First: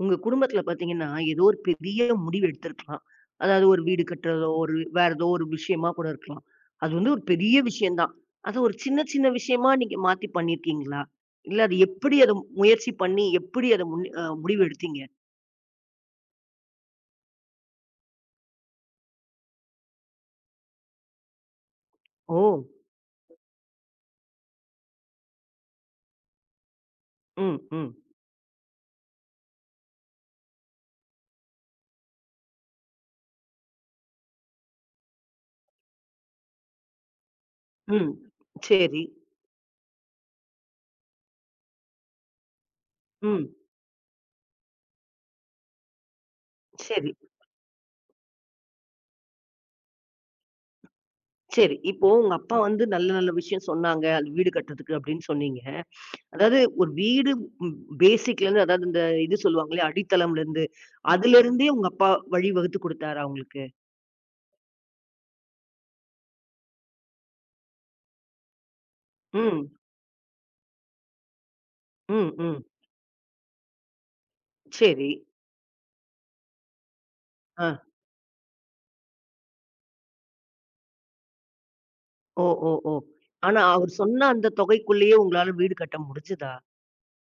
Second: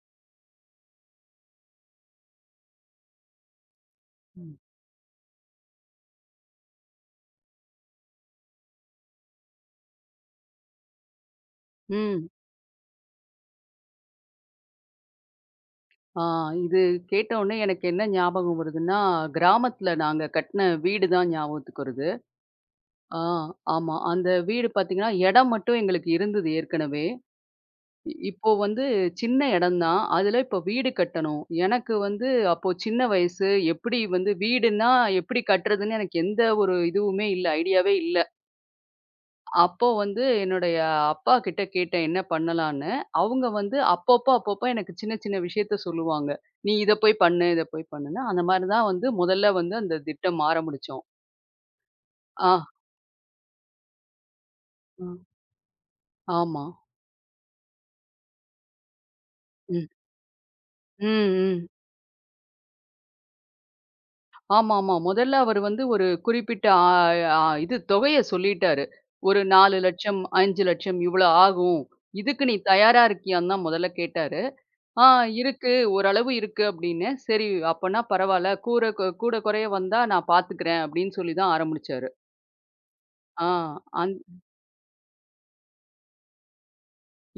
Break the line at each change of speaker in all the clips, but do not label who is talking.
உங்க குடும்பத்துல பாத்தீங்கன்னா, ஏதோ ஒரு பெரிய முடிவு எடுத்திருக்கலாம். அதாவது ஒரு வீடு கட்டுறதோ,
ம்.
ஒரு வேற ஏதோ ஒரு விஷயமா கூட இருக்கலாம். அது வந்து ஒரு பெரிய விஷயம் தான். அது ஒரு சின்ன சின்ன விஷயமா நீங்க மாத்தி பண்ணியிருக்கீங்களா? இல்ல அது எப்படி
ம்.
அத முயற்சி பண்ணி எப்படி அத முன் முடிவு எடுத்தீங்க?
ஆ இது கேட்டவுனே எனக்கு என்ன ஞாபகம் வருதுன்னா, கிராமத்துல நாங்க கட்ன வீடு தான் ஞாபகத்துக்கு வருது.
ஓ!
ஆ ஆமா. அந்த வீடு பாத்தீங்கன்னா, இடம் மட்டும் எங்களுக்கு இருந்தது ஏற்கனவே.
ம், ம்,
இப்போ வந்து சின்ன இடம் தான். அதுல இப்போ வீடு கட்டணும். எனக்கு வந்து அப்போ சின்ன வயசு. எப்படி வந்து வீடுன்னா எப்படி கட்டுறதுன்னு எனக்கு எந்த ஒரு இதுவுமே இல்ல, ஐடியாவே
ம்.
இல்ல.
சரி.
அப்போ வந்து என்னுடைய அப்பா கிட்ட கேட்டேன் என்ன பண்ணலான்னு. அவங்க
ம்.
வந்து அப்பப்போ, அப்பப்போ எனக்கு சின்ன சின்ன விஷயத்த சொல்லுவாங்க. "நீ இத
சரி,
போய் பண்ணு, இத போய் பண்ணுன்னு." அந்த மாரி தான் வந்து முதல்ல வந்து அந்த திட்டம் ஆரம்பிச்சோம்.
சரி. இப்போ உங்க
ஆ.
அப்பா வந்து நல்ல நல்ல விஷயம் சொன்னாங்க. அது வீடு கட்டுறதுக்கு
ம்.
அப்படின்னு சொன்னீங்க. அதாவது
ஆமா.
ஒரு வீடு ம் பேசிக்லேருந்து அதாவது இந்த இது
ம்.
சொல்லுவாங்கல்ல, அடித்தளம்லேருந்து,
ம், ம்.
அதுலேருந்தே உங்க அப்பா வழி வகுத்து குடுத்தாரா உங்களுக்கு?
ஆமாமா. முதல்ல அவரு வந்து ஒரு குறிப்பிட்ட ஆ ஆ இது தொகைய சொல்லிட்டாரு. ஒரு
ம்.
4,00,000, 5,00,000 இவ்வளோ ஆகும்.
ம்,
இதுக்கு நீ
ம்.
தயாரா இருக்கியான்னு தான் முதல்ல கேட்டாரு. ஆ
சரி.
இருக்கு. ஓரளவு இருக்கு அப்படின்னு. சரி
ஆ.
அப்பன்னா பரவால்ல. கூர கு கூட குறைய வந்தா நான் பார்த்துக்கிறேன் அப்படின்னு சொல்லி தான் ஆரம்பிச்சாரு.
ஓ, ஓ, ஓ!
ஆ
ஆனா, அவர்
அந்
சொன்ன அந்த தொகைக்குள்ளேயே உங்களால வீடு கட்ட முடிஞ்சுதா?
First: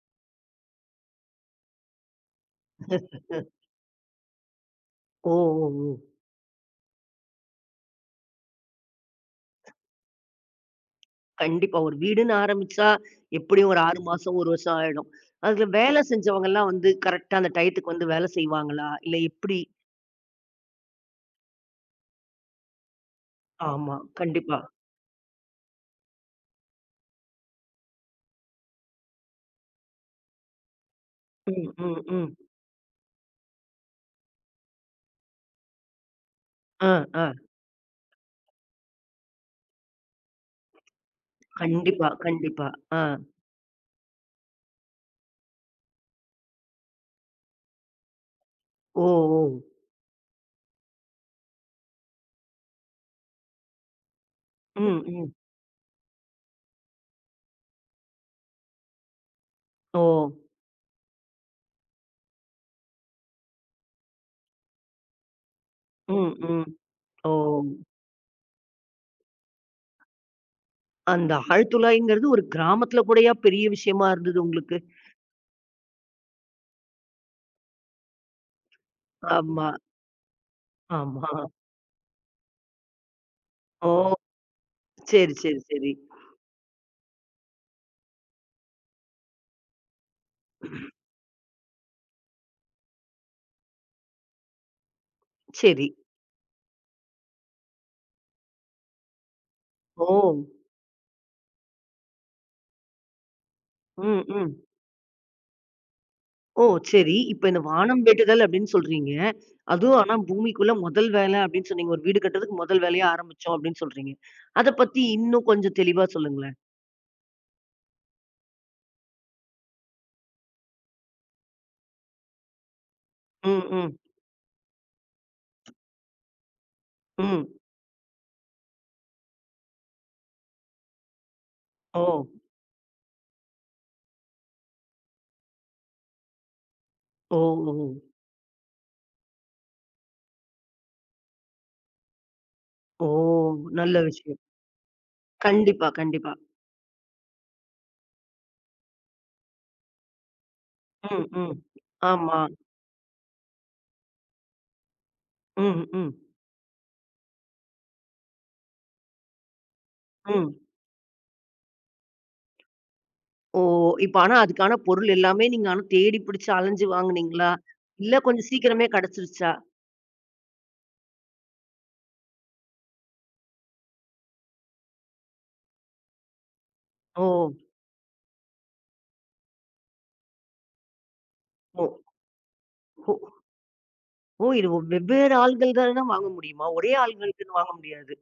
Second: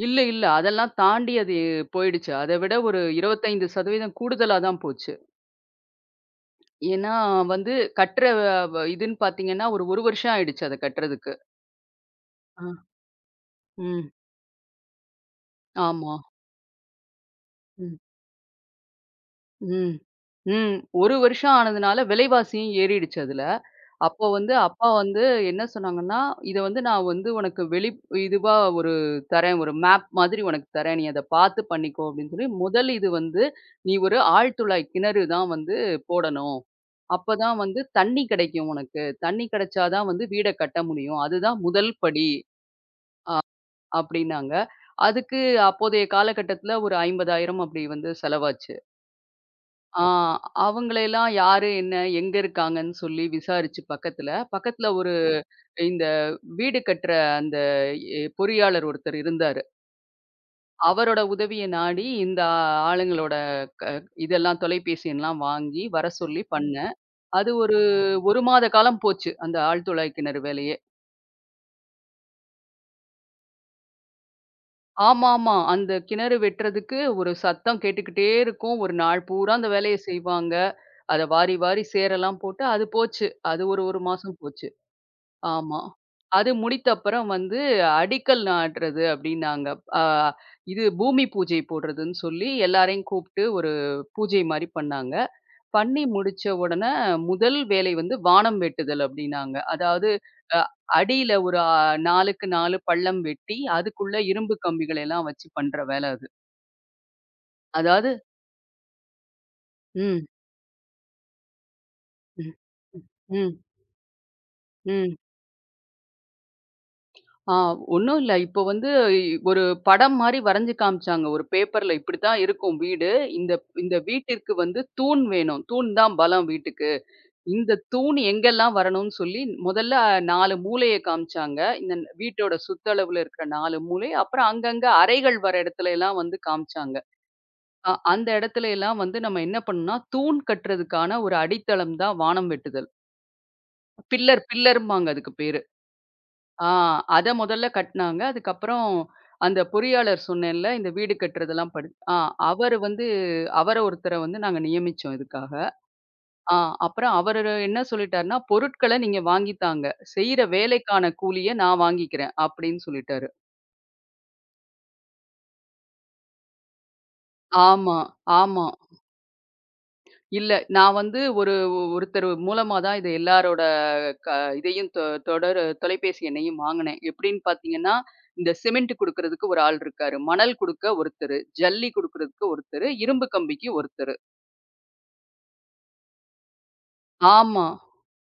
இல்ல, இல்ல. அதெல்லாம் தாண்டி அது போயிடுச்சு. அத விட ஒரு 25% கூடுதலா தான் போச்சு.
ஓ, ஓ, ஓ!
ஏன்னா வந்து கட்டுற இதுன்னு பார்த்தீங்கன்னா, ஒரு 1 வருஷம் ஆயிடுச்சு அத கட்டுறதுக்கு.
கண்டிப்பா. ஒரு வீடுன்னு
ஆ.
ஆரம்பிச்சா, எப்படியும் ஒரு 6
ம்.
மாசம், 1 வருஷம் ஆயிடும். அதுல வேலை
ஆமா.
செஞ்சவங்கலாம் வந்து கரெக்ட்டா அந்த டயத்துக்கு
ம்.
வந்து வேலை செய்வாங்களா? இல்ல எப்படி?
ம். ம். 1 வருஷம் ஆனதுனால விலைவாசியும் ஏறிடுச்சு அதுல.
ஆமா.
அப்போ வந்து
கண்டிப்பா.
அப்பா வந்து என்ன சொன்னாங்கன்னா, "இத வந்து நான் வந்து உனக்கு வெளி இதுவா ஒரு தரேன். ஒரு மேப் மாதிரி உனக்கு தரேன். நீ அத பார்த்து
ம், ம்,
பண்ணிக்கோ"
ம்.
அப்படின்னு சொல்லி, "முதல் இது வந்து நீ ஒரு ஆழ்துளை கிணறு தான் வந்து போடணும்.
ஆ, ஆ.
அப்பதான் வந்து தண்ணி கிடைக்கும் உனக்கு. தண்ணி கிடைச்சா தான் வந்து வீட கட்ட முடியும். அதுதான் முதல்
கண்டிப்பா,
படி."
கண்டிப்பா. ஆ.
அப்படின்னாங்க. அதுக்கு அப்போதைய காலகட்டத்துல ஒரு 50,000 அப்படி வந்து செலவாச்சு.
ஓ! ஓ!
ஆ அவங்களையெல்லாம் யாரு, என்ன, எங்க இருக்காங்கன்னு சொல்லி விசாரிச்சு பக்கத்துல, பக்கத்துல
ம்,
ஒரு
ம்.
இந்த வீடு கட்டுற அந்த பொறியாளர் ஒருத்தர் இருந்தாரு.
ஓ!
அவரோட உதவிய நாடி இந்த ஆளுங்களோட க இதெல்லாம் தொலைபேசி எண்லாம் வாங்கி வர
ம்,
சொல்லி
ம்.
பண்ணேன்.
ஓ!
அது ஒரு 1 மாத காலம் போச்சு. அந்த ஆழ்துளை கிணறு வேலையே.
அந்த ஆழ்துளைங்கிறது ஒரு கிராமத்துல கூடயா பெரிய விஷயமா இருந்தது உங்களுக்கு?
ஆமாமா. அந்த கிணறு வெட்டுறதுக்கு ஒரு சத்தம் கேட்டுக்கிட்டே இருக்கும். ஒரு நாள் பூரா
ஆமா,
அந்த வேலைய செய்வாங்க. அத
ஆமா.
வாரி வாரி சேரெல்லாம் போட்டு அது போச்சு. அது ஒரு
ஓ!
1 மாசம் போச்சு.
சரி, சரி,
ஆமா.
சரி.
அது முடித்த அப்புறம் வந்து அடிக்கல் நாட்டுறது அப்படின்னாங்க. அ இது பூமி பூஜை போடுறதுன்னு சொல்லி எல்லாரையும் கூப்பிட்டு ஒரு பூஜை மாரி பண்ணாங்க.
சரி.
பண்ணி முடிச்ச உடனே முதல் வேலை வந்து வானம் வெட்டுதல் அப்படின்னாங்க. அதாவது
ஓ!
அ அடியில ஒரு 4க்கு 4 பள்ளம் வெட்டி, அதுக்குள்ள
ம், ம்.
இரும்பு கம்பிகள எல்லாம் வச்சு பண்ற வேல அது.
ஓ! சரி. இப்ப இந்த வானம்
அதாவது
வேண்டுதல் அப்படின்னு சொல்றீங்க. அதுவும் ஆனா
ம்,
பூமிக்குள்ள முதல் வேலை அப்படின்னு சொன்னீங்க. ஒரு வீடு
ம்,
கட்டுறதுக்கு முதல் வேலையா ஆரம்பிச்சோம்
ம்,
அப்படின்னு சொல்றீங்க. அத பத்தி
ம்.
இன்னும் கொஞ்சம் தெளிவா சொல்லுங்களேன்.
ஆ ஒண்ணும் இல்ல. இப்போ வந்து ஒரு படம் மாரி வரைஞ்சு காமிச்சாங்க. ஒரு பேப்பர்ல இப்படித்தான் இருக்கும் வீடு. இந்த
ம், ம்,
இந்த வீட்டிற்கு வந்து தூண் வேணும். தூண் தான் பலம் வீட்டுக்கு.
ம்.
இந்த தூண் எங்கெல்லாம் வரணும்னு சொல்லி முதல்ல 4 மூலைய காமிச்சாங்க. இந்த
ஓ!
வீட்டோட சுத்தளவுல இருக்கிற 4 மூலை. அப்புறம் அங்கங்க அறைகள் வர இடத்துல எல்லாம் வந்து காமிச்சாங்க.
ஓ! ஓ!
அந்த இடத்துல எல்லாம் வந்து நம்ம என்ன பண்ணணும்னா, தூண் கட்டுறதுக்கான ஒரு அடித்தளம் தான் வானம் வெட்டுதல்.
ஓ! நல்ல விஷயம்.
பில்லர் பில்லர்ம்பாங்க அதுக்கு பேரு.
கண்டிப்பா, கண்டிப்பா.
ஆ அத முதல்ல கட்டுனாங்க. அதுக்கப்புறம் அந்த பொறியாளர் சொன்னேன்ல, இந்த வீடு
ம், ம்.
கட்டுறதெல்லாம் படி
ஆமா.
அவரு வந்து அவர ஒருத்தர வந்து நாங்க நியமிச்சோம் இதுக்காக.
ம், ம்,
ஆ அப்புறம் அவரு என்ன சொல்லிட்டாருன்னா, பொருட்கள நீங்க வாங்கி தாங்க. செய்ற
ம்.
வேலைக்கான கூலிய நான் வாங்கிக்கிறேன் அப்படின்னு சொல்லிட்டாரு.
ஓ! இப்ப ஆனா அதுக்கான பொருள் எல்லாமே நீங்க ஆனா தேடி பிடிச்சு அலைஞ்சு வாங்குனீங்களா?
ஆமா,
இல்ல கொஞ்சம்
ஆமா.
சீக்கிரமே கிடைச்சிருச்சா?
இல்ல. நான் வந்து ஒரு ஒருத்தர் மூலமா தான் இது எல்லாரோட க இதையும் தொடர் தொலைபேசி எண்ணையும் வாங்குனேன்.
ஓ!
எப்படின்னு பார்த்தீங்கன்னா, இந்த சிமெண்ட் குடுக்குறதுக்கு ஒரு ஆள் இருக்காரு. மணல் குடுக்க ஒருத்தரு,
ஓ!
ஜல்லி குடுக்குறதுக்கு ஒருத்தரு,
ஓ!
இரும்பு கம்பிக்கு ஒருத்தரு.
ஓ! இது வெவ்வேறு ஆள்கள் தான் தான் வாங்க முடியுமா? ஒரே ஆள்களுக்குன்னு
ஆமா.
வாங்க முடியாது.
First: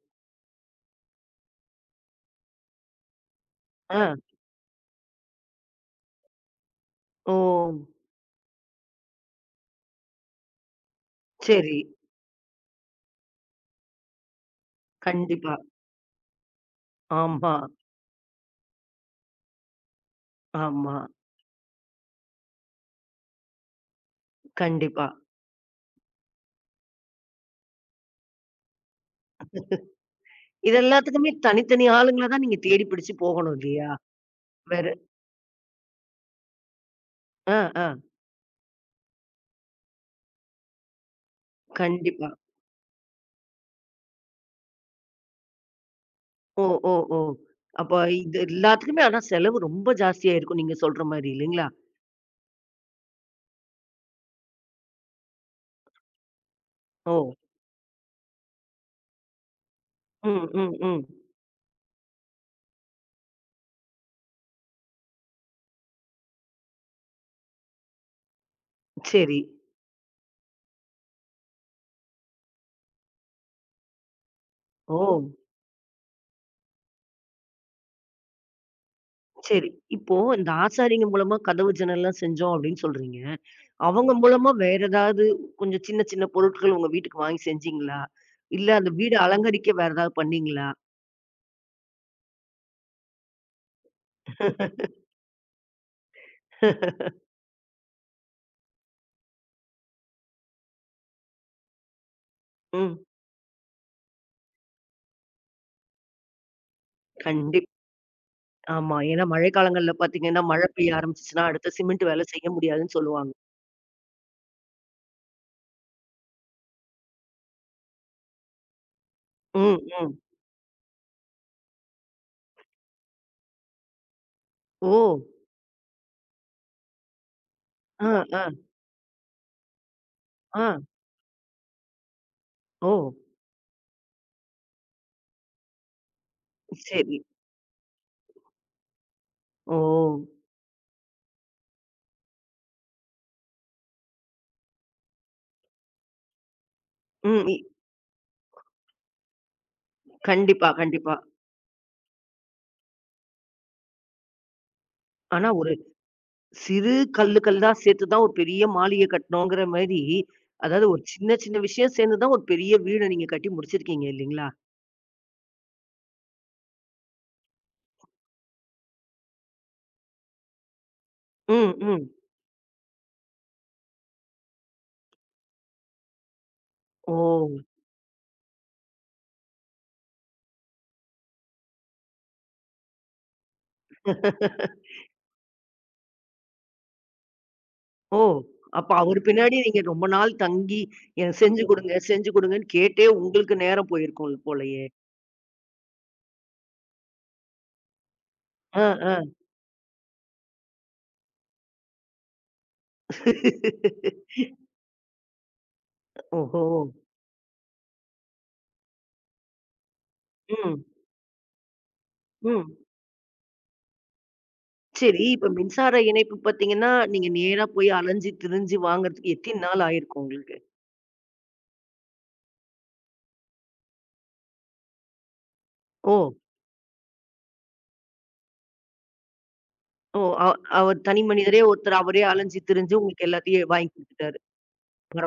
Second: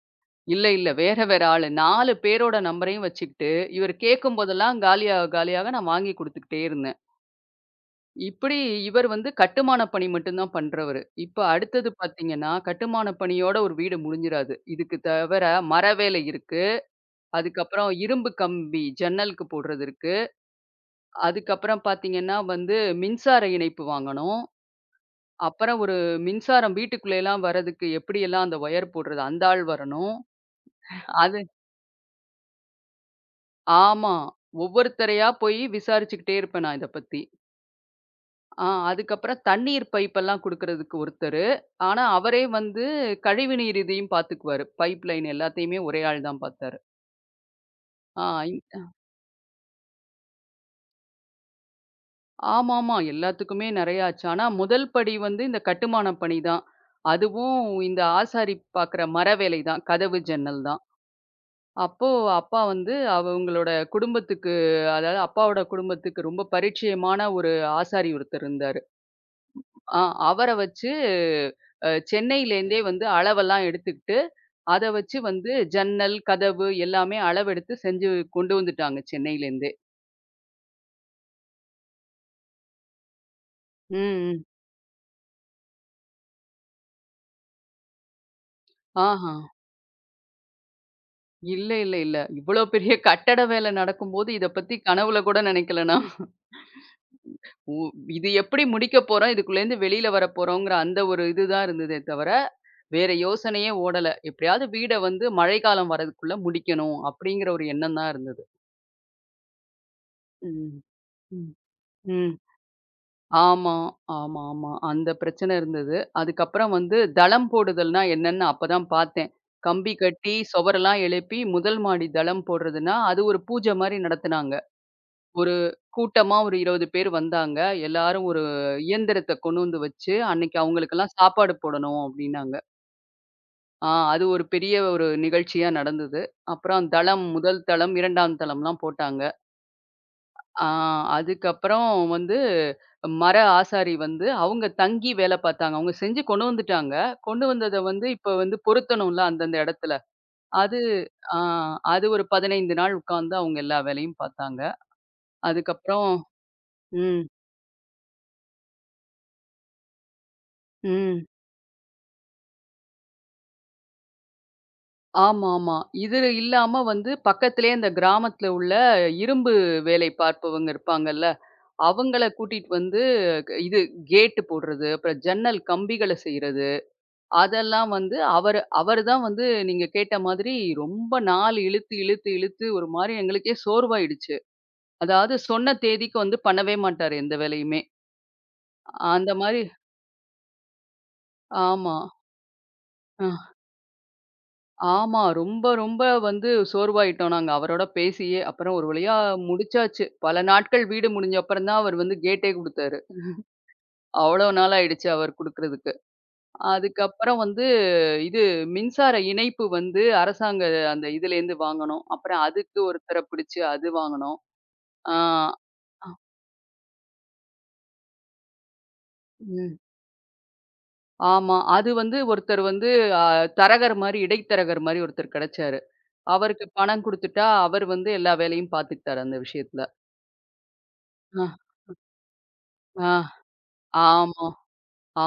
இல்ல, இல்ல. வேற வேற ஆளு. 4 பேரோட நம்பரையும் வச்சுக்கிட்டு, இவர்
ஆ.
கேட்கும்போதெல்லாம் காலியாக, காலியாக நான் வாங்கி குடுத்துக்கிட்டே இருந்தேன்.
ஓ!
இப்படி இவர் வந்து கட்டுமான பணி மட்டும் தான் பண்றவரு. இப்ப
சரி.
அடுத்தது பார்த்தீங்கன்னா, கட்டுமான பணியோட ஒரு வீடு முடிஞ்சிராது. இதுக்கு தவிர
கண்டிப்பா.
மர வேலை இருக்கு.
ஆமா,
அதுக்கப்புறம் இரும்பு கம்பி ஜன்னலுக்கு போடுறது இருக்கு.
ஆமா.
அதுக்கப்புறம் பார்த்தீங்கன்னா வந்து மின்சார இணைப்பு வாங்கணும்.
கண்டிப்பா.
அப்புறம் ஒரு மின்சாரம் வீட்டுக்குள்ளேலாம் வரதுக்கு எப்படியெல்லாம் அந்த ஒயர் போடுறது அந்த ஆள் வரணும்.
இது எல்லாத்துக்குமே
அது
தனித்தனி ஆளுங்கள தான் நீங்க தேடி பிடிச்சு போகணும் இல்லையா?
ஆமா.
வேற.
ஒவ்வொருத்தரையா போய் விசாரிச்சுக்கிட்டே இருப்பேன் நான் இத பத்தி.
ஆ, ஆ.
அதுக்கப்புறம் தண்ணீர் பைப்பெல்லாம் குடுக்குறதுக்கு ஒருத்தரு. ஆனா,
கண்டிப்பா.
அவரே வந்து கழிவுநீர் இதையும் பாத்துக்குவாரு. பைப் லைன் எல்லாத்தையுமே ஒரே ஆள் தான்
ஓ!
பாத்தாரு.
ஓ! ஓ! அப்ப
ஆ
இது
இ
எல்லாத்துக்குமே ஆனா செலவு ரொம்ப ஜாஸ்தியா இருக்கும் நீங்க சொல்ற மாரி இல்லைங்களா?
ஆமாமா. எல்லாத்துக்குமே நெறைய ஆச்சு. ஆனா, முதல் படி வந்து இந்த கட்டுமான பணி தான்.
ஓ!
அதுவும் இந்த ஆசாரி பாக்குற மர வேலை தான். கதவு,
ம்,
ஜன்னல்
ம்,
தான்.
ம்.
அப்போ அப்பா வந்து அவங்களோட குடும்பத்துக்கு அதாவது அப்பாவோட குடும்பத்துக்கு ரொம்ப பரிச்சயமான ஒரு ஆசாரி ஒருத்தர் இருந்தாரு.
சரி.
ஆ அவர வச்சு சென்னையிலேருந்தே வந்து அளவெல்லாம் எடுத்துக்கிட்டு அத
ஓ!
வச்சு வந்து ஜன்னல், கதவு எல்லாமே அளவெடுத்து செஞ்சு கொண்டு வந்துட்டாங்க
சரி.
சென்னையிலேருந்தே.
இப்போ இந்த ஆசாரிங்க மூலமா கதவு ஜன்னல்லாம் செஞ்சோம் அப்படின்னு சொல்றீங்க. அவங்க
ம்.
மூலமா வேற ஏதாவது கொஞ்சம் சின்ன சின்ன பொருட்கள் உங்க வீட்டுக்கு வாங்கி செஞ்சீங்களா? இல்ல அந்த வீடு
ஆஹா.
அலங்கரிக்க வேற ஏதாவது பண்ணீங்களா?
இல்ல, இல்ல, இல்ல. இவ்ளோ பெரிய கட்டட வேலை நடக்கும்போது இத பத்தி கனவுல கூட நினைக்கல நான். உ இது எப்படி முடிக்க போறோம்? இதுக்குள்ளேருந்து வெளியில வரப்போறோங்கிற அந்த ஒரு இதுதான் இருந்ததே தவிர,
ம்.
வேற யோசனையே ஓடல. எப்படியாவது வீட வந்து மழைக்காலம் வரதுக்குள்ள முடிக்கணும் அப்படிங்கிற ஒரு
கண்டிப்
எண்ணம் தான் இருந்தது.
ஆமா. ஏன்னா மழைக்காலங்கள்ல பார்த்தீங்கன்னா, மழை
ம்.
பெய்ய ஆரம்பிச்சுச்சுன்னா
ம்.
அடுத்த சிமெண்ட் வேலை
ம்.
செய்ய முடியாதுன்னு சொல்லுவாங்க.
ஆமா, ஆமா, ஆமா. அந்த பிரச்சனை இருந்தது. அதுக்கப்புறம் வந்து தளம் போடுதல்னா என்னன்னு அப்பதான் பார்த்தேன்.
ம்,
கம்பி
ம்.
கட்டி, சுவரெல்லாம் எழுப்பி, முதல் மாடி தளம் போடுறதுன்னா, அது ஒரு பூஜை மாரி நடத்துனாங்க.
ஓ!
ஒரு கூட்டமா ஒரு 20 பேர் வந்தாங்க.
ஆ,
எல்லாரும் ஒரு
ஆ,
இயந்திரத்த கொண்டு வந்து வச்சு, அன்னைக்கு
ஆ.
அவங்களுக்கெல்லாம் சாப்பாடு போடணும் அப்டின்னாங்க.
ஓ!
ஆ அது ஒரு பெரிய ஒரு நிகழ்ச்சியா நடந்தது. அப்புறம்
சரி.
தளம் முதல் தளம், 2ஆம் தளம்லாம் போட்டாங்க.
ஓ!
ஆ அதுக்கப்புறம் வந்து மர ஆசாரி வந்து அவங்க தங்கி வேல பார்த்தாங்க. அவங்க செஞ்சு கொண்டு வந்துட்டாங்க. கொண்டு
ம். இ
வந்தத வந்து இப்ப வந்து பொருத்தணும்ல அந்தந்த இடத்துல.
கண்டிப்பா,
அது
கண்டிப்பா.
ஆ அது ஒரு 15 நாள் உட்கார்ந்து அவங்க எல்லா வேலையும் பார்த்தாங்க.
ஆனா ஒரு
அதுக்கப்புறம்
சிறு
ம்,
கல்லு கல்லா சேர்த்து தான் ஒரு பெரிய மாளிகை கட்டணுங்கிற மாரி, அதாவது ஒரு
ம்.
சின்ன சின்ன விஷயம் சேர்ந்து தான் ஒரு பெரிய வீட நீங்க கட்டி முடிச்சிருக்கீங்க இல்லீங்களா?
ஆமாமா. இது இல்லாம வந்து பக்கத்திலேயே இந்த கிராமத்துல உள்ள இரும்பு வேலை பார்ப்பவங்க இருப்பாங்கல்ல,
ம், ம்.
அவங்கள கூட்டிட்டு வந்து இது கேட் போடுறது, அப்புறம் ஜன்னல் கம்பிகள செய்றது.
ஓ!
அதெல்லாம் வந்து அவருதான் வந்து நீங்க கேட்ட மாதிரி ரொம்ப நாள் இழுத்து, இழுத்து, இழுத்து ஒரு மாரி எங்களுக்கே சோர்வாயிடுச்சு. அதாவது சொன்ன தேதிக்கு வந்து பண்ணவே மாட்டாரு எந்த வேலையுமே.
ஓ! அப்ப அவரு
அந்த
பின்னாடி
மாரி
நீங்க ரொம்ப நாள் தங்கி, "எனக்கு செஞ்சு
ஆமா.
குடுங்க, செஞ்சு குடுங்கன்னு" கேட்டே
அ
உங்களுக்கு நேரம் போயிருக்கும் போலயே.
ஆமா. ரொம்ப ரொம்ப வந்து சோர்வாயிட்டோம் நாங்க அவரோட பேசியே. அப்புறம்
ஆ,
ஒரு வழியா
ஆ.
முடிச்சாச்சு. பல நாட்கள் வீடு முடிஞ்ச அப்புறம் தான் அவர் வந்து கேட்டே குடுத்தாரு. அவ்வளோ நாள் ஆயிடுச்சு அவர் குடுக்குறதுக்கு.
ஓஹோ!
அதுக்கப்புறம் வந்து இது மின்சார இணைப்பு வந்து அரசாங்க
ம்,
அந்த இதுலேருந்து வாங்கணும். அப்புறம்
ம்.
அதுக்கு ஒருத்தர பிடிச்சு அது வாங்கணும். ஆ,
சரி. இப்ப மின்சார இணைப்பு பார்த்தீங்கன்னா, நீங்க நேரா போய் அலைஞ்சு திரிஞ்சு வாங்குறதுக்கு எத்தினி
ம்.
நாள் ஆயிருக்கும் உங்களுக்கு?
ஆமா. அது வந்து ஒருத்தர் வந்து அ தரகர் மாரி, இடைத்தரகர் மாரி ஒருத்தர் கிடைச்சாரு.
ஓ!
அவருக்கு பணம் குடுத்துட்டா, அவர் வந்து எல்லா வேலையும் பார்த்துக்கிட்டாரு அந்த விஷயத்துல.
ஓ! அவர் தனி
அ,
மனிதரே ஒருத்தர் அவரே அலைஞ்சு திரிஞ்சு
ஆ,
உங்களுக்கு எல்லாத்தையும் வாங்கி குடுத்துட்டாரு.
ஆமா.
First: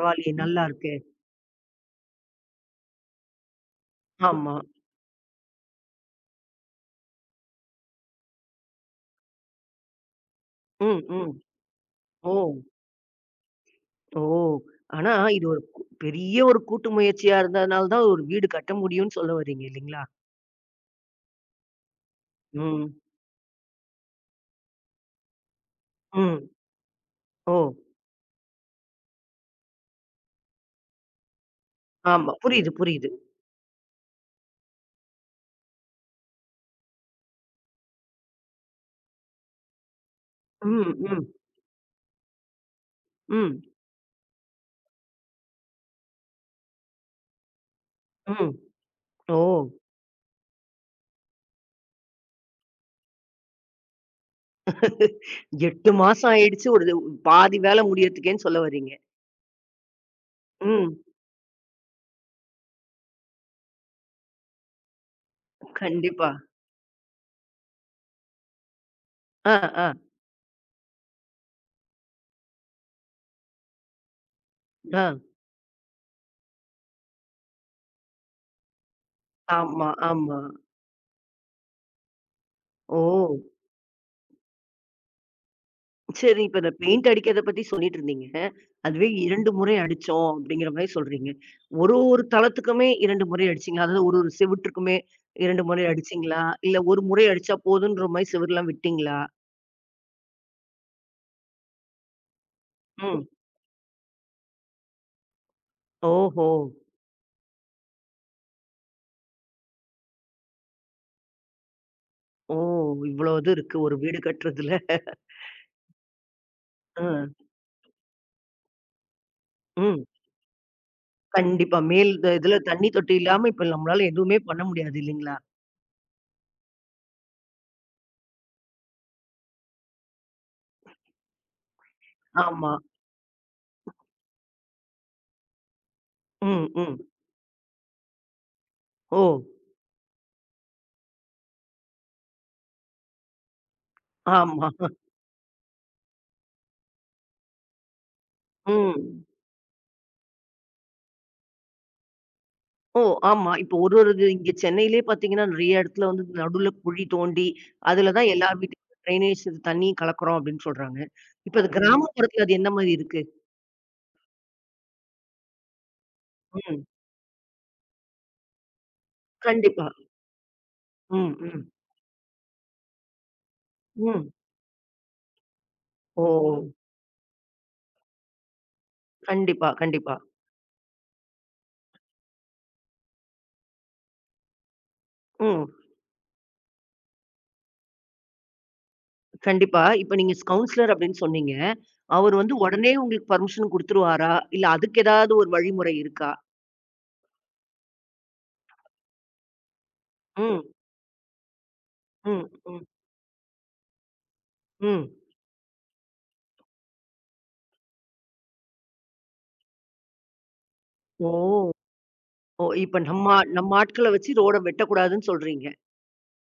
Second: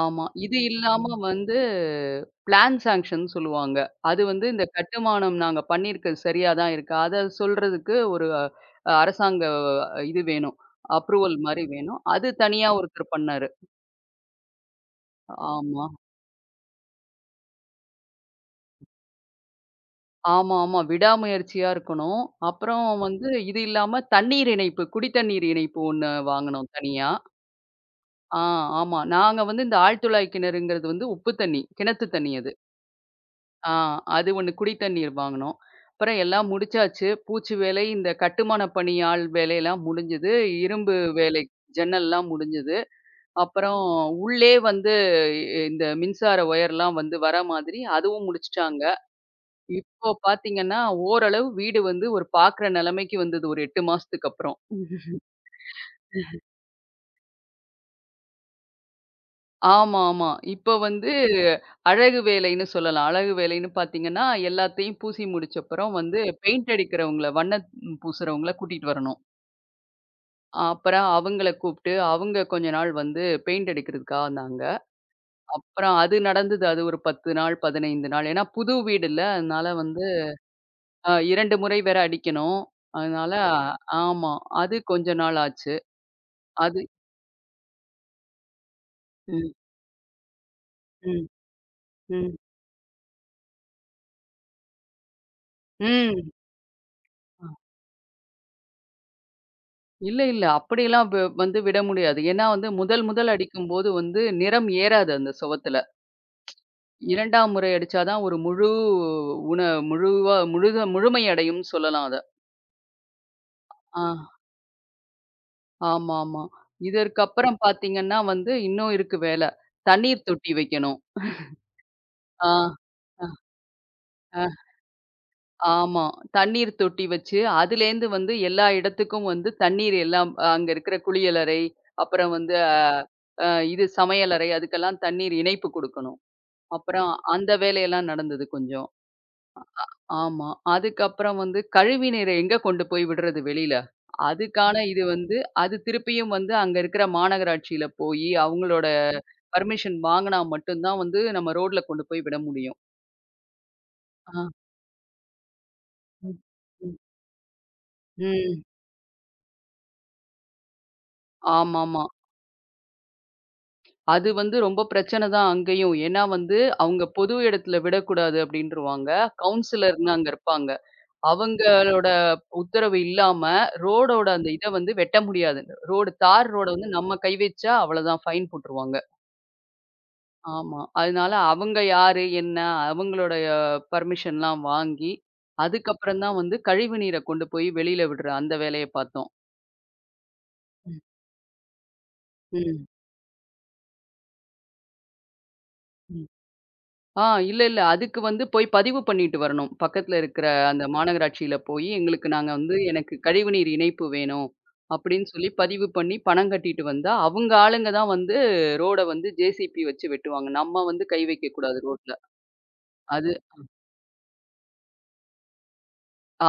ஆமா. இது
நல்லா இருக்கே!
இல்லாம வந்து பிளான் சாங்ஷன்னு சொல்லுவாங்க. அது வந்து
ஆமா.
இந்த கட்டுமானம் நாங்க பண்ணியிருக்கது சரியா தான் இருக்கா? அத சொல்றதுக்கு ஒரு அரசாங்க இது வேணும்.
ம், ம்.
அப்ரூவல் மாரி வேணும். அது
ஓ!
தனியா ஒருத்தர் பண்ணாரு.
ஓ! ஆனா இது ஒரு கு
ஆமா.
பெரிய ஒரு கூட்டு முயற்சியா இருந்ததுனால தான் ஒரு வீடு கட்ட முடியும்னு சொல்ல வர்றீங்க இல்லீங்களா?
ஆமாமா. விடாமுயற்சியா இருக்கணும். அப்புறம்
ம்.
வந்து இது இல்லாம தண்ணீர் இணைப்பு, குடித்தண்ணீர் இணைப்பு ஒண்ணு
ம்.
வாங்குனோம் தனியா.
ஓ!
ஆ ஆமா. நாங்க வந்து இந்த ஆழ்துளை கிணறுங்கிறது வந்து உப்பு தண்ணி, கிணத்து தண்ணி
ஆமா.
அது.
புரியுது, புரியுது.
ஆ அது ஒண்ணு குடி தண்ணீர் வாங்குனோம். அப்புறம் எல்லாம் முடிச்சாச்சு. பூச்சு வேலை, இந்த கட்டுமான பணியாள் வேலையெல்லாம் முடிஞ்சது.
ம்,
இரும்பு
ம்,
வேலை ஜன்னல்லாம் முடிஞ்சது.
ம்,
அப்புறம் உள்ளே வந்து இந்த மின்சார ஒயர்லாம் வந்து வர மாதிரி அதுவும்
ம்.
முடிச்சுட்டாங்க.
ஓ!
இப்போ பாத்தீங்கன்னா, ஓரளவு வீடு வந்து ஒரு பாக்குற நிலைமைக்கு வந்தது ஒரு 8 மாசத்துக்கு அப்புறம்.
8 மாசம் ஆயிடுச்சு. ஒரு இது பாதி வேல முடியறதுக்கேன்னு சொல்ல வர்றீங்க.
ஆமா, ஆமா. இப்ப
ம்.
வந்து அழகு வேலைன்னு சொல்லலாம். அழகு வேலைன்னு பார்த்தீங்கன்னா, எல்லாத்தையும் பூசி முடிச்சப்புறம் வந்து
கண்டிப்பா.
பெயிண்ட் அடிக்கிறவங்கள, வண்ணம் பூசுறவங்கள கூட்டிட்டு வரணும்.
ஆ, ஆ,
அப்புறம் அவங்கள கூப்பிட்டு, அவங்க கொஞ்ச நாள் வந்து பெயிண்ட் அடிக்கிறதுக்காக வந்தாங்க.
ஆ.
அப்புறம் அது நடந்தது. அது ஒரு 10 நாள், 15 நாள். ஏன்னா புது வீடுல்ல. அதனால
ஆமா,
வந்து
ஆமா.
2 முறை வேற அடிக்கணும்.
ஓ!
அதனால ஆமா. அது கொஞ்ச நாள் ஆச்சு.
சரி. இப்ப இந்த
அது
பெயிண்ட் அடிக்கிறத பத்தி சொல்லிட்டு இருந்தீங்க. அதுவே 2
ம்,
முறை அடிச்சோம் அப்படிங்கிற மாரி
ம்,
சொல்றீங்க. ஒரு ஒரு
ம்,
தளத்துக்குமே 2 முறை அடிச்சீங்களா? அதாவது ஒரு ஒரு செவுற்றுக்குமே 2 முறை
ம்.
அடிச்சீங்களா? இல்ல 1 முறை அடிச்சா போதுன்ற மாரி செவுருலாம் விட்டீங்களா?
இல்ல, இல்ல. அப்படியெல்லாம் வந்து விட முடியாது. ஏன்னா வந்து முதல்
ம்.
முதல் அடிக்கும்போது வந்து நிறம் ஏறாது அந்த சுவத்துல.
ஓஹோ!
2ஆம் முறை அடிச்சா தான் ஒரு முழு உண முழுவா முழுத முழுமை அடையும்னு சொல்லலாம் அத.
ஓ! இவ்வளோ இது இருக்கு ஒரு
ஆ
வீடு கட்டுறதுல.
ஆமாமா.
அ.
இதற்கப்புறம் பார்த்தீங்கன்னா வந்து இன்னும் இருக்கு வேல.
ம்.
தண்ணீர் தொட்டி வைக்கணும்.
கண்டிப்பா. மேல் த
ஆ.
இதுல தண்ணி தொட்டி
அ,
இல்லாம இப்ப நம்மளால எதுவுமே
அ.
பண்ண முடியாது இல்லைங்களா?
ஆமா. தண்ணீர் தொட்டி வச்சு, அதுலேருந்து வந்து எல்லா இடத்துக்கும் வந்து தண்ணீர் எல்லாம் அங்க இருக்கிற குளியலறை, அப்புறம் வந்து அ
ஆமா.
அ இது சமையலறை அதுக்கெல்லாம் தண்ணீர் இணைப்பு குடுக்கணும்.
ம், ம்.
அப்புறம் அந்த வேலையெல்லாம் நடந்தது கொஞ்சம்.
ஓ!
ஆமா. அதுக்கப்புறம் வந்து கழிவு நீரை எங்க கொண்டு போய் விடுறது வெளியில?
ஆமா.
அதுக்கான இது வந்து அது திருப்பியும் வந்து அங்க இருக்கிற மாநகராட்சியில போயி, அவங்களோட
ம்.
பர்மிஷன் வாங்குனா மட்டும் தான் வந்து நம்ம ரோட்ல கொண்டு போய் விட முடியும்.
ஓ! ஆமா. இப்போ ஒரு ஒரு இது
ஆ.
இங்க சென்னையிலயே பார்த்தீங்கன்னா, நெறைய இடத்துல வந்து
ம்.
நடுவுல
ம்.
குழி தோண்டி, அதுல தான் எல்லார்
ம்.
வீட்டுக்கும் ட்ரைனேஜ் தண்ணி கலக்குறோம் அப்படின்னு சொல்றாங்க. இப்ப அது
ஆமாமா.
கிராமப்புறத்துல அது என்ன மாரி இருக்கு?
அது வந்து ரொம்ப பிரச்சனை தான் அங்கேயும். ஏன்னா வந்து
ம்.
அவங்க பொது இடத்துல விடக்கூடாது அப்படின்ருவாங்க.
கண்டிப்பா.
கவுன்சிலர்ன்னு அங்க இருப்பாங்க.
ம், ம்,
அவங்களோட உத்தரவு இல்லாம ரோடோட
ம்.
அந்த இத வந்து வெட்ட முடியாது. ரோடு
ஓ!
தார் ரோட வந்து நம்ம கை வச்சா அவ்வளோதான் ஃபைன் போட்டுருவாங்க.
கண்டிப்பா, கண்டிப்பா.
ஆமா. அதனால அவங்க யாரு? என்ன? அவங்களுடைய பர்மிஷன்லாம் வாங்கி,
ம்.
அதுக்கப்புறம் தான் வந்து கழிவு நீர கொண்டு போய் வெளியில விடுற அந்த வேலைய பார்த்தோம்.
கண்டிப்பா. இப்ப நீங்க ஸ் கவுன்சிலர் அப்படின்னு சொன்னீங்க. அவரு வந்து உடனே உங்களுக்கு பர்மிஷன் குடுத்துருவாரா? இல்ல அதுக்கு ஏதாவது ஒரு வழிமுறை
ம்.
இருக்கா?
இல்ல, இல்ல. அதுக்கு வந்து போய் பதிவு பண்ணிட்டு வரணும். பக்கத்துல இருக்கிற
ம்.
அந்த மாநகராட்சியில போயி, எங்களுக்கு
ம்.
நாங்க வந்து
ம்.
எனக்கு கழிவுநீர் இணைப்பு வேணும்.
ம்.
அப்படின்னு சொல்லி பதிவு பண்ணி பணம் கட்டிட்டு வந்தா, அவங்க ஆளுங்க தான் வந்து ரோட வந்து ஜேசிபி வச்சு வெட்டுவாங்க. நம்ம வந்து கை
ஓ!
வைக்கக்கூடாது ரோட்ல.
ஓ! இப்ப நம்ம
அது
ஆ- நம்ம ஆட்கள வச்சு ரோட வெட்டக்கூடாதுன்னு சொல்றீங்க.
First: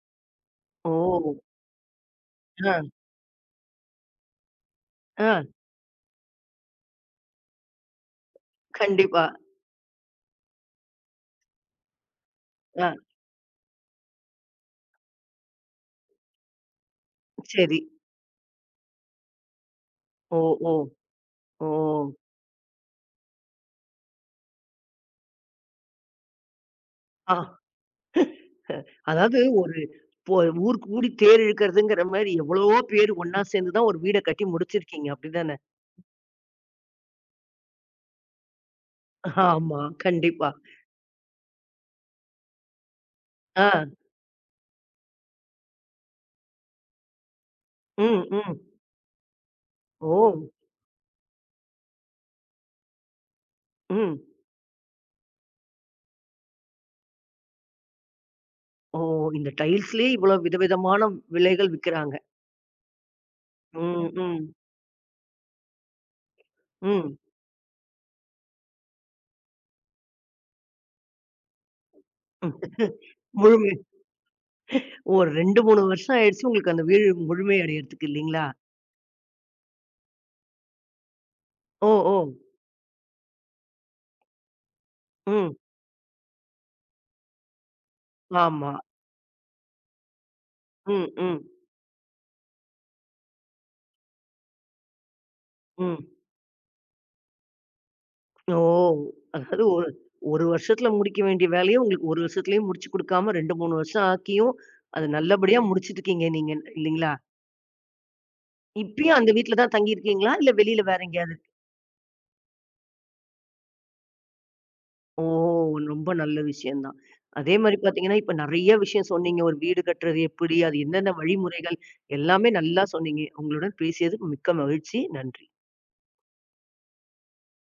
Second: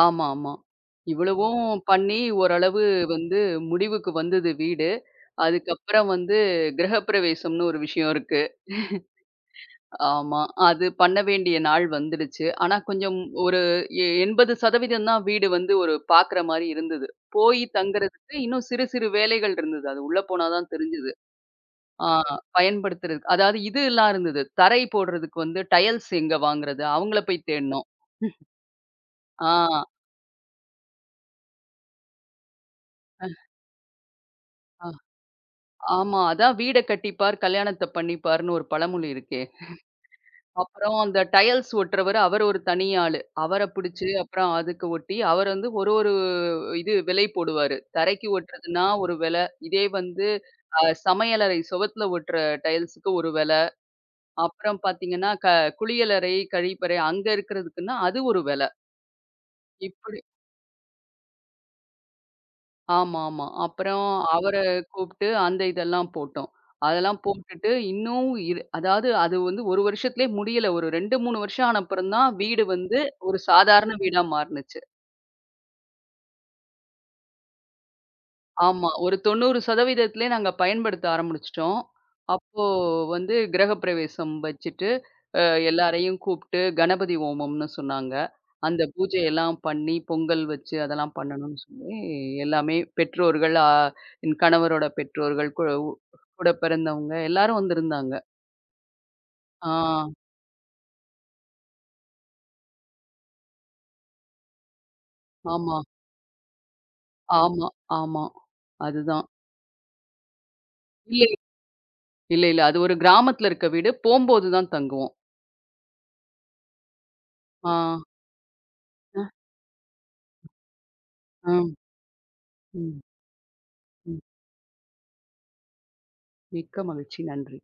ஆமா, ஆமா.
ஓ!
இவ்வளவும் பண்ணி
அ.
ஓரளவு வந்து முடிவுக்கு வந்தது வீடு.
அ.
அதுக்கப்புறம் வந்து கிரகப்பிரவேசம்னு ஒரு விஷயம் இருக்கு.
கண்டிப்பா.
ஆமா. அது பண்ண வேண்டிய நாள் வந்துடுச்சு. ஆனா
அ.
கொஞ்சம் ஒரு 80% தான் வீடு வந்து ஒரு பார்க்குற மாரி இருந்தது. போய்
சரி.
தங்குறதுக்கு இன்னும் சிறு சிறு வேலைகள் இருந்தது. அது உள்ள
ஓ!
போனா தான்
ஓ!
தெரிஞ்சது.
ஓ!
ஆ பயன்படுத்துறதுக்கு அதாவது இதுலாம் இருந்தது. தரை போடுறதுக்கு வந்து டயல்ஸ் எங்க வாங்குறது? அவங்கள
ஆ.
போய் தேடினோம்.
அதாவது ஒரு
ஆ.
இப்போ ஊர் கூடி தேர் இழுக்கிறதுங்கிற மாரி எவ்வளவோ பேர் ஒண்ணா சேர்ந்து தான் ஒரு வீட கட்டி
ஆ
முடிச்சிருக்கீங்க. அப்படிதானே?
ஆமா. அதான் வீட கட்டிப்பார், கல்யாணத்த பண்ணிப்பார்ன்னு ஒரு பழமொழி இருக்கே!
ஆமா. கண்டிப்பா.
அப்புறம் அந்த டைல்ஸ் ஒட்டுறவரு, அவரு ஒரு தனி ஆளு. அவர
ஆ.
புடிச்சு, அப்புறம் அதுக்கு ஒட்டி, அவர் வந்து ஒரு ஒரு இது விலை போடுவாரு.
ம்.
தரைக்கு
ம்.
ஒட்டுறதுன்னா ஒரு விலை. இதே
ஓ!
வந்து சமையலறை சுவத்துல ஒட்டுற டைல்ஸுக்கு ஒரு விலை.
ம்.
அப்புறம் பார்த்தீங்கன்னா, குளியலறை, கழிப்பறை அங்க இருக்கிறதுக்குன்னா அது ஒரு விலை.
ஓ! இந்த டைல்ஸ்லயே
இப்படி
இவ்வளோ விதவிதமான விலைகள் விக்கிறாங்க.
ஆமா, ஆமா. அப்புறம்
ம், ம்,
அவர கூப்ட்டு அந்த இதெல்லாம் போட்டோம்.
ம்.
அதெல்லாம் போட்டுட்டு இன்னும் இரு அதாவது அது வந்து 1 வருஷத்திலே முடியல. ஒரு 2, 3 வருஷம் ஆன அப்புறம் தான் வீடு வந்து ஒரு
முழுமை
சாதாரண வீடா மாறுனுச்சு.
ஒரு 2, 3 வருஷம் ஆயிடுச்சு உங்களுக்கு அந்த வீடு முழுமை அடையறதுக்கு இல்லீங்களா?
ஆமா. ஒரு 90% நாங்க பயன்படுத்த ஆரம்பிச்சுட்டோம்.
ஓ! ஓ!
அப்போ வந்து கிரகப்பிரவேசம் வச்சுட்டு, அ
ம்.
எல்லாரையும் கூப்ட்டு கணபதி ஹோமம்னு சொன்னாங்க.
ஆமா.
அந்த பூஜை எல்லாம் பண்ணி, பொங்கல் வச்சு
ம்,
அதெல்லாம்
ம்,
பண்ணணும்னு சொல்லி, எல்லாமே பெற்றோர்கள், என் கணவரோட பெற்றோர்கள்,
ம்.
கூட பிறந்தவங்க எல்லாரும் வந்திருந்தாங்க.
ஓ! அதாவது
ஆ,
ஒரு 1 வருஷத்துல முடிக்க வேண்டிய வேலைய உங்களுக்கு 1 வருஷத்துலயே முடிச்சு குடுக்காம 2, 3 வருஷம் ஆக்கியும், அத நல்லபடியா
ஆமா,
முடிச்சிட்டுருக்கீங்க நீங்க இல்லீங்களா?
ஆமா, ஆமா.
இப்பயும்
அதுதான்.
அந்த வீட்ல தான் தங்கியிருக்கீங்களா? இல்ல வெளியில வேற
இல்ல,
எங்கேயாவது
இல்ல, இல்ல. அது ஒரு கிராமத்துல இருக்க வீடு. போம்போது தான் தங்குவோம்.
ஓ! ரொம்ப நல்ல விஷயம் தான். அதே
ஆ.
மாரி பார்த்தீங்கன்னா, இப்ப நெறைய விஷயம்
அ,
சொன்னீங்க. ஒரு வீடு கட்டுறது எப்படி? அது என்னென்ன
அ.
வழிமுறைகள்? எல்லாமே நல்லா
ம்.
சொன்னீங்க. உங்களுடன் பேசியது மிக்க மகிழ்ச்சி. நன்றி.
மிக்க மகிழ்ச்சி. நன்றி.